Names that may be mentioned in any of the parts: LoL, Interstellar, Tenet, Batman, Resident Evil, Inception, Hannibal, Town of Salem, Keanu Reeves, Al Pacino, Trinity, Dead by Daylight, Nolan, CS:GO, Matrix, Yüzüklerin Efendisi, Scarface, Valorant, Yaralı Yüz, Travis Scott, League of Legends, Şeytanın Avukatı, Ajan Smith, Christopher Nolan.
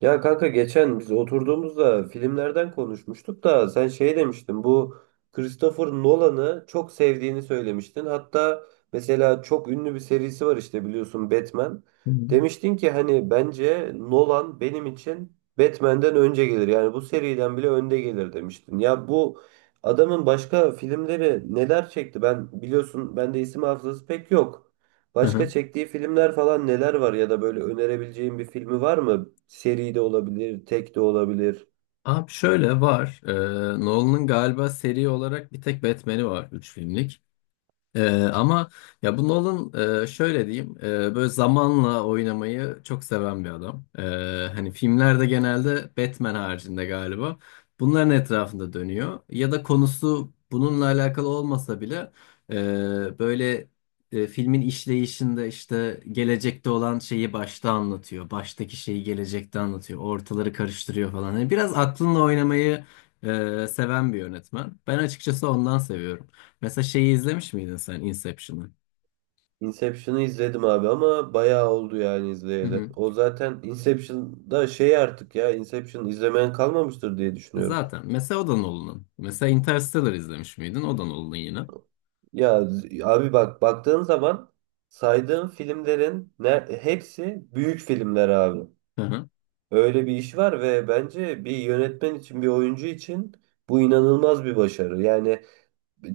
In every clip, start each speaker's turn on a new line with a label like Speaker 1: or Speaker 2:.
Speaker 1: Ya kanka geçen biz oturduğumuzda filmlerden konuşmuştuk da sen şey demiştin bu Christopher Nolan'ı çok sevdiğini söylemiştin. Hatta mesela çok ünlü bir serisi var işte biliyorsun Batman.
Speaker 2: Hı hı.
Speaker 1: Demiştin ki hani bence Nolan benim için Batman'den önce gelir. Yani bu seriden bile önde gelir demiştin. Ya bu adamın başka filmleri neler çekti? Ben biliyorsun bende isim hafızası pek yok. Başka
Speaker 2: Aha.
Speaker 1: çektiği filmler falan neler var ya da böyle önerebileceğin bir filmi var mı? Seri de olabilir, tek de olabilir.
Speaker 2: Abi şöyle var. Nolan'ın galiba seri olarak bir tek Batman'i var. 3 filmlik. Ama ya bu Nolan şöyle diyeyim, böyle zamanla oynamayı çok seven bir adam. Hani filmlerde genelde Batman haricinde galiba bunların etrafında dönüyor. Ya da konusu bununla alakalı olmasa bile, böyle, filmin işleyişinde işte gelecekte olan şeyi başta anlatıyor. Baştaki şeyi gelecekte anlatıyor. Ortaları karıştırıyor falan. Yani biraz aklınla oynamayı seven bir yönetmen. Ben açıkçası ondan seviyorum. Mesela şeyi izlemiş miydin sen, Inception'ı?
Speaker 1: Inception'ı izledim abi ama bayağı oldu yani
Speaker 2: Hı
Speaker 1: izleyeli.
Speaker 2: hı.
Speaker 1: O zaten Inception'da şey artık ya Inception izlemeyen kalmamıştır diye düşünüyorum.
Speaker 2: Zaten. Mesela o da Nolan'ın. Mesela Interstellar izlemiş miydin? O da Nolan'ın yine.
Speaker 1: Ya abi bak baktığın zaman saydığım filmlerin ne, hepsi büyük filmler abi.
Speaker 2: Hı hı.
Speaker 1: Öyle bir iş var ve bence bir yönetmen için bir oyuncu için bu inanılmaz bir başarı. Yani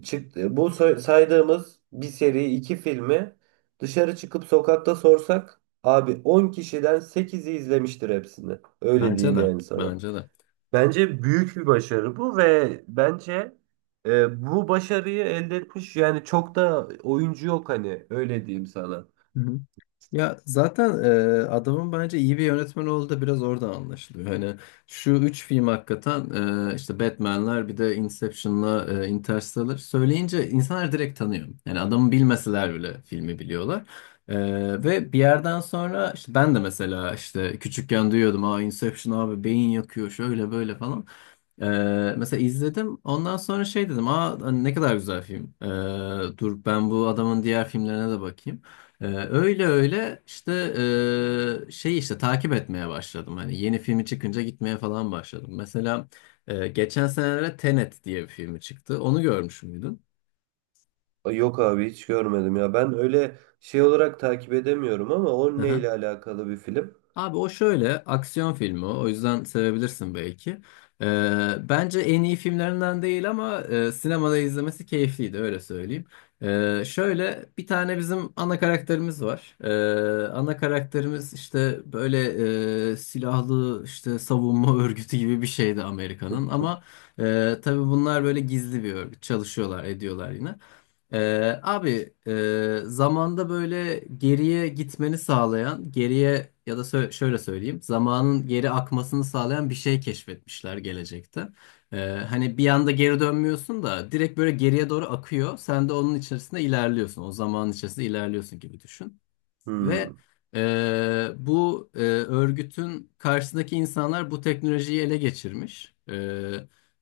Speaker 1: çıktı. Bu saydığımız bir seri iki filmi dışarı çıkıp sokakta sorsak abi 10 kişiden 8'i izlemiştir hepsini. Öyle
Speaker 2: Bence
Speaker 1: diyeyim
Speaker 2: de.
Speaker 1: yani sana.
Speaker 2: Bence de.
Speaker 1: Bence büyük bir başarı bu ve bence bu başarıyı elde etmiş yani çok da oyuncu yok hani öyle diyeyim sana.
Speaker 2: Hı hı. Ya zaten adamın bence iyi bir yönetmen olduğu da biraz oradan anlaşılıyor. Hani şu üç film hakikaten, işte Batman'ler bir de Inception'la, Interstellar söyleyince insanlar direkt tanıyor. Yani adamı bilmeseler bile filmi biliyorlar. E, ve bir yerden sonra işte ben de mesela işte küçükken duyuyordum. Aa, Inception abi beyin yakıyor şöyle böyle falan. E, mesela izledim. Ondan sonra şey dedim. Aa hani ne kadar güzel film. Dur ben bu adamın diğer filmlerine de bakayım. Öyle öyle işte şey işte takip etmeye başladım. Hani yeni filmi çıkınca gitmeye falan başladım. Mesela geçen senelerde Tenet diye bir filmi çıktı. Onu görmüş müydün?
Speaker 1: Ay, yok abi hiç görmedim ya. Ben öyle şey olarak takip edemiyorum ama o neyle alakalı bir film?
Speaker 2: Abi o şöyle, aksiyon filmi o. O yüzden sevebilirsin belki. Bence en iyi filmlerinden değil ama sinemada izlemesi keyifliydi, öyle söyleyeyim. Şöyle bir tane bizim ana karakterimiz var. Ana karakterimiz işte böyle, silahlı işte savunma örgütü gibi bir şeydi Amerika'nın ama tabii bunlar böyle gizli bir örgüt, çalışıyorlar ediyorlar yine. Abi zamanda böyle geriye gitmeni sağlayan, geriye ya da şöyle söyleyeyim, zamanın geri akmasını sağlayan bir şey keşfetmişler gelecekte. Ee, hani bir anda geri dönmüyorsun da direkt böyle geriye doğru akıyor. Sen de onun içerisinde ilerliyorsun. O zamanın içerisinde ilerliyorsun gibi düşün. Ve
Speaker 1: Hmm.
Speaker 2: bu örgütün karşısındaki insanlar bu teknolojiyi ele geçirmiş.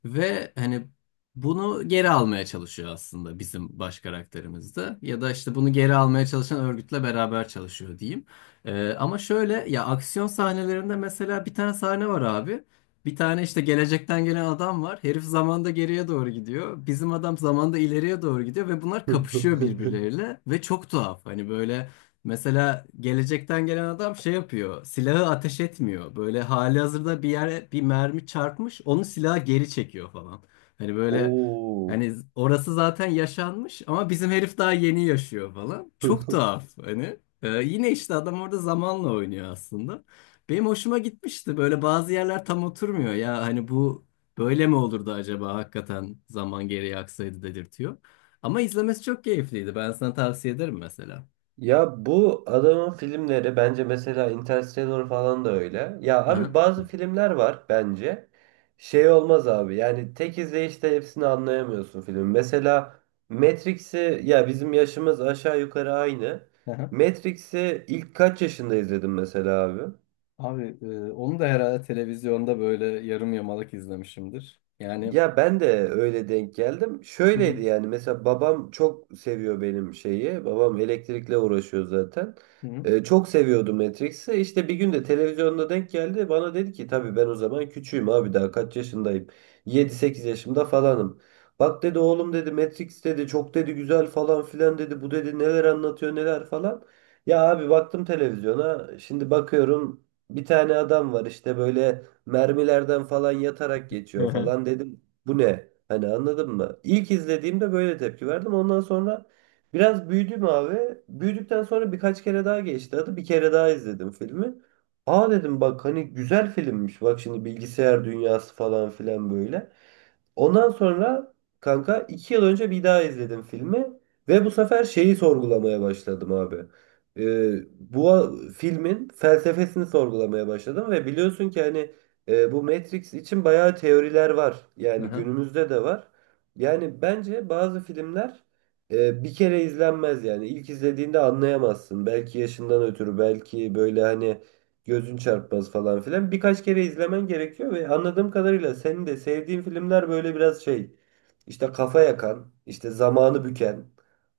Speaker 2: Ve hani bunu geri almaya çalışıyor aslında bizim baş karakterimiz de. Ya da işte bunu geri almaya çalışan örgütle beraber çalışıyor, diyeyim. Ama şöyle, ya aksiyon sahnelerinde mesela bir tane sahne var abi. Bir tane işte gelecekten gelen adam var. Herif zamanda geriye doğru gidiyor. Bizim adam zamanda ileriye doğru gidiyor ve bunlar kapışıyor birbirleriyle ve çok tuhaf. Hani böyle, mesela gelecekten gelen adam şey yapıyor. Silahı ateş etmiyor. Böyle halihazırda bir yere bir mermi çarpmış, onu silaha geri çekiyor falan. Hani böyle,
Speaker 1: Oo.
Speaker 2: hani orası zaten yaşanmış ama bizim herif daha yeni yaşıyor falan. Çok tuhaf hani. Yine işte adam orada zamanla oynuyor aslında. Benim hoşuma gitmişti. Böyle bazı yerler tam oturmuyor. Ya hani bu böyle mi olurdu acaba, hakikaten zaman geriye aksaydı, dedirtiyor. Ama izlemesi çok keyifliydi. Ben sana tavsiye ederim mesela.
Speaker 1: Ya bu adamın filmleri bence mesela Interstellar falan da öyle. Ya abi bazı filmler var bence. Şey olmaz abi yani tek izleyişte hepsini anlayamıyorsun filmin. Mesela Matrix'i ya bizim yaşımız aşağı yukarı aynı.
Speaker 2: Aha.
Speaker 1: Matrix'i ilk kaç yaşında izledim mesela abi?
Speaker 2: Abi onu da herhalde televizyonda böyle yarım yamalak izlemişimdir. Yani
Speaker 1: Ya ben de öyle denk geldim.
Speaker 2: hı hı,
Speaker 1: Şöyleydi yani mesela babam çok seviyor benim şeyi. Babam elektrikle uğraşıyor zaten.
Speaker 2: hı hı.
Speaker 1: Çok seviyordu Matrix'i. İşte bir gün de televizyonda denk geldi. Bana dedi ki tabii ben o zaman küçüğüm abi daha kaç yaşındayım. 7 8 yaşımda falanım. Bak dedi oğlum dedi Matrix dedi çok dedi güzel falan filan dedi. Bu dedi neler anlatıyor neler falan. Ya abi baktım televizyona. Şimdi bakıyorum bir tane adam var işte böyle mermilerden falan yatarak
Speaker 2: Hı
Speaker 1: geçiyor
Speaker 2: hı.
Speaker 1: falan dedim. Bu ne? Hani anladın mı? İlk izlediğimde böyle tepki verdim. Ondan sonra biraz büyüdüm abi. Büyüdükten sonra birkaç kere daha geçti adı. Bir kere daha izledim filmi. Aa dedim bak hani güzel filmmiş. Bak şimdi bilgisayar dünyası falan filan böyle. Ondan sonra kanka 2 yıl önce bir daha izledim filmi ve bu sefer şeyi sorgulamaya başladım abi. Ee, bu a- filmin felsefesini sorgulamaya başladım ve biliyorsun ki hani bu Matrix için bayağı teoriler var. Yani
Speaker 2: Aha.
Speaker 1: günümüzde de var. Yani bence bazı filmler bir kere izlenmez yani. İlk izlediğinde anlayamazsın. Belki yaşından ötürü, belki böyle hani gözün çarpmaz falan filan. Birkaç kere izlemen gerekiyor ve anladığım kadarıyla senin de sevdiğin filmler böyle biraz şey işte kafa yakan, işte zamanı büken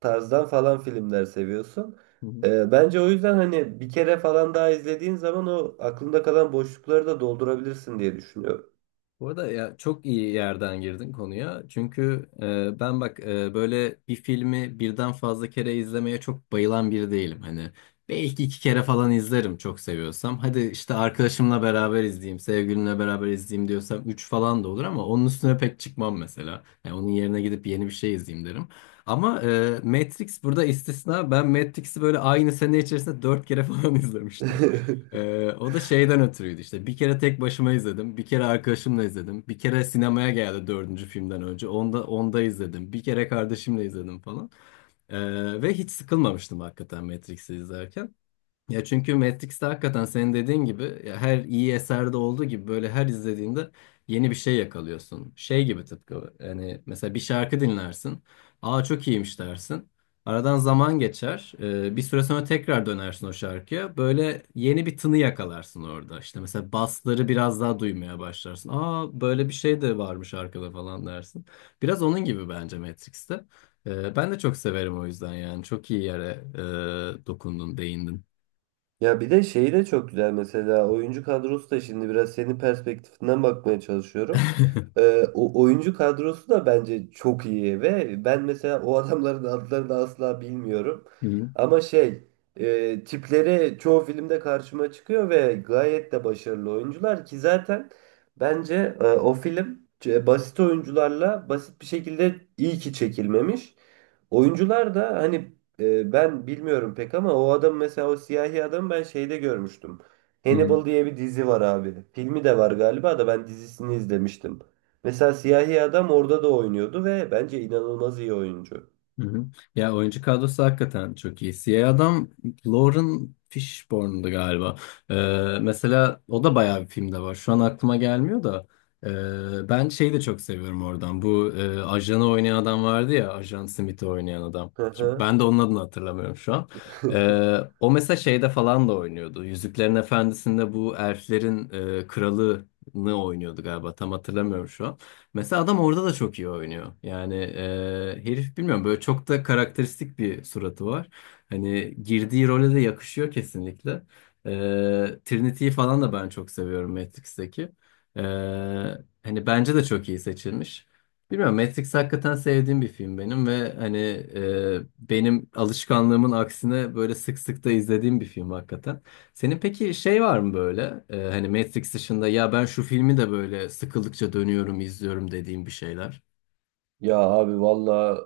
Speaker 1: tarzdan falan filmler seviyorsun. Bence o yüzden hani bir kere falan daha izlediğin zaman o aklında kalan boşlukları da doldurabilirsin diye düşünüyorum.
Speaker 2: Bu arada ya çok iyi yerden girdin konuya. Çünkü ben bak böyle bir filmi birden fazla kere izlemeye çok bayılan biri değilim. Hani belki 2 kere falan izlerim çok seviyorsam. Hadi işte arkadaşımla beraber izleyeyim, sevgilimle beraber izleyeyim diyorsam üç falan da olur ama onun üstüne pek çıkmam mesela. Yani onun yerine gidip yeni bir şey izleyeyim derim. Ama Matrix burada istisna. Ben Matrix'i böyle aynı sene içerisinde 4 kere falan izlemiştim. O da şeyden ötürüydü işte. Bir kere tek başıma izledim. Bir kere arkadaşımla izledim. Bir kere sinemaya geldi dördüncü filmden önce. Onda izledim. Bir kere kardeşimle izledim falan. Ve hiç sıkılmamıştım hakikaten Matrix'i izlerken. Ya çünkü Matrix'te hakikaten senin dediğin gibi, ya her iyi eserde olduğu gibi böyle her izlediğinde yeni bir şey yakalıyorsun. Şey gibi, tıpkı yani, mesela bir şarkı dinlersin. Aa çok iyiymiş dersin. Aradan zaman geçer. Bir süre sonra tekrar dönersin o şarkıya. Böyle yeni bir tını yakalarsın orada. İşte mesela basları biraz daha duymaya başlarsın. Aa böyle bir şey de varmış arkada falan dersin. Biraz onun gibi bence Matrix'te. Ben de çok severim o yüzden yani. Çok iyi yere dokundun, değindin.
Speaker 1: Ya bir de şeyi de çok güzel mesela oyuncu kadrosu da şimdi biraz senin perspektifinden bakmaya çalışıyorum. O oyuncu kadrosu da bence çok iyi ve ben mesela o adamların adlarını asla bilmiyorum.
Speaker 2: Hı hı,
Speaker 1: Ama şey tipleri çoğu filmde karşıma çıkıyor ve gayet de başarılı oyuncular ki zaten bence o film basit oyuncularla basit bir şekilde iyi ki çekilmemiş. Oyuncular da hani ben bilmiyorum pek ama o adam mesela o siyahi adam ben şeyde görmüştüm.
Speaker 2: hı hı,
Speaker 1: Hannibal diye bir dizi var abi. Filmi de var galiba da ben dizisini izlemiştim. Mesela siyahi adam orada da oynuyordu ve bence inanılmaz iyi oyuncu.
Speaker 2: hı hı. Ya oyuncu kadrosu hakikaten çok iyi. Siyah adam Lauren Fishburne'du galiba. Ee, mesela o da bayağı bir filmde var. Şu an aklıma gelmiyor da. Ben şeyi de çok seviyorum oradan. Bu ajanı oynayan adam vardı ya. Ajan Smith'i oynayan adam.
Speaker 1: Hı
Speaker 2: Şimdi
Speaker 1: hı.
Speaker 2: ben de onun adını hatırlamıyorum şu an. O mesela şeyde falan da oynuyordu. Yüzüklerin Efendisi'nde bu elflerin kralını oynuyordu galiba. Tam hatırlamıyorum şu an. Mesela adam orada da çok iyi oynuyor. Yani herif, bilmiyorum, böyle çok da karakteristik bir suratı var. Hani girdiği role de yakışıyor kesinlikle. E, Trinity'yi falan da ben çok seviyorum, Matrix'teki. E, hani bence de çok iyi seçilmiş. Bilmiyorum, Matrix hakikaten sevdiğim bir film benim ve hani benim alışkanlığımın aksine böyle sık sık da izlediğim bir film hakikaten. Senin peki şey var mı böyle, hani Matrix dışında, ya ben şu filmi de böyle sıkıldıkça dönüyorum izliyorum dediğim bir şeyler.
Speaker 1: Ya abi valla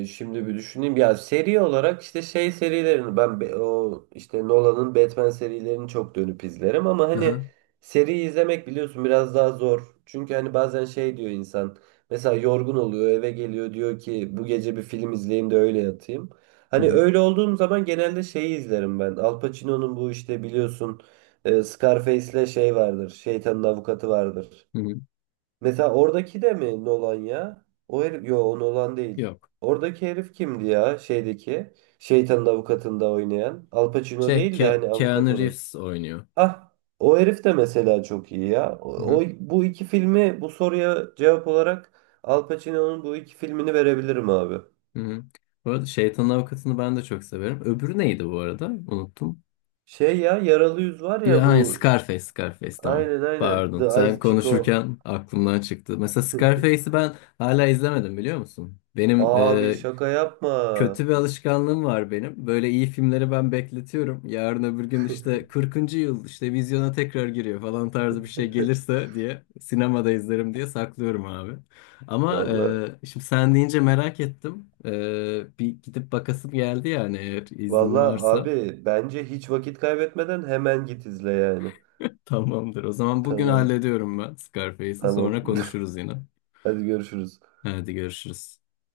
Speaker 1: şimdi bir düşüneyim. Ya seri olarak işte şey serilerini o işte Nolan'ın Batman serilerini çok dönüp izlerim ama
Speaker 2: Hı
Speaker 1: hani
Speaker 2: hı.
Speaker 1: seri izlemek biliyorsun biraz daha zor. Çünkü hani bazen şey diyor insan mesela yorgun oluyor eve geliyor diyor ki bu gece bir film izleyeyim de öyle yatayım.
Speaker 2: Hı
Speaker 1: Hani
Speaker 2: hı.
Speaker 1: öyle olduğum zaman genelde şeyi izlerim ben. Al Pacino'nun bu işte biliyorsun Scarface'le şey vardır. Şeytanın Avukatı vardır.
Speaker 2: Hı hı.
Speaker 1: Mesela oradaki de mi Nolan ya? O herif, yo o Nolan değil.
Speaker 2: Yok.
Speaker 1: Oradaki herif kimdi ya şeydeki? Şeytanın Avukatı'nda oynayan. Al Pacino
Speaker 2: Şey,
Speaker 1: değil de hani avukat
Speaker 2: Keanu
Speaker 1: olan.
Speaker 2: Reeves oynuyor.
Speaker 1: Ah, o herif de mesela çok iyi ya.
Speaker 2: Hı hı.
Speaker 1: Bu iki filmi bu soruya cevap olarak Al Pacino'nun bu iki filmini verebilirim abi.
Speaker 2: Hı hı. Bu arada Şeytanın Avukatı'nı ben de çok severim. Öbürü neydi bu arada? Unuttum.
Speaker 1: Şey ya Yaralı Yüz var ya
Speaker 2: Ya hani
Speaker 1: bu.
Speaker 2: Scarface, Scarface, tamam.
Speaker 1: Aynen aynen.
Speaker 2: Pardon.
Speaker 1: The
Speaker 2: Sen
Speaker 1: Ice Chico.
Speaker 2: konuşurken aklımdan çıktı. Mesela Scarface'i ben hala izlemedim, biliyor musun? Benim
Speaker 1: Abi şaka yapma.
Speaker 2: kötü bir alışkanlığım var benim. Böyle iyi filmleri ben bekletiyorum. Yarın öbür gün işte 40. yıl işte vizyona tekrar giriyor falan tarzı bir şey gelirse diye sinemada izlerim diye saklıyorum abi. Ama
Speaker 1: Vallahi.
Speaker 2: şimdi sen deyince merak ettim. Bir gidip bakasım geldi yani, eğer iznin
Speaker 1: Valla
Speaker 2: varsa.
Speaker 1: abi bence hiç vakit kaybetmeden hemen git izle yani.
Speaker 2: Tamamdır. O zaman bugün
Speaker 1: Tamam
Speaker 2: hallediyorum ben Scarface'i.
Speaker 1: tamam.
Speaker 2: Sonra konuşuruz yine.
Speaker 1: Hadi görüşürüz.
Speaker 2: Hadi görüşürüz.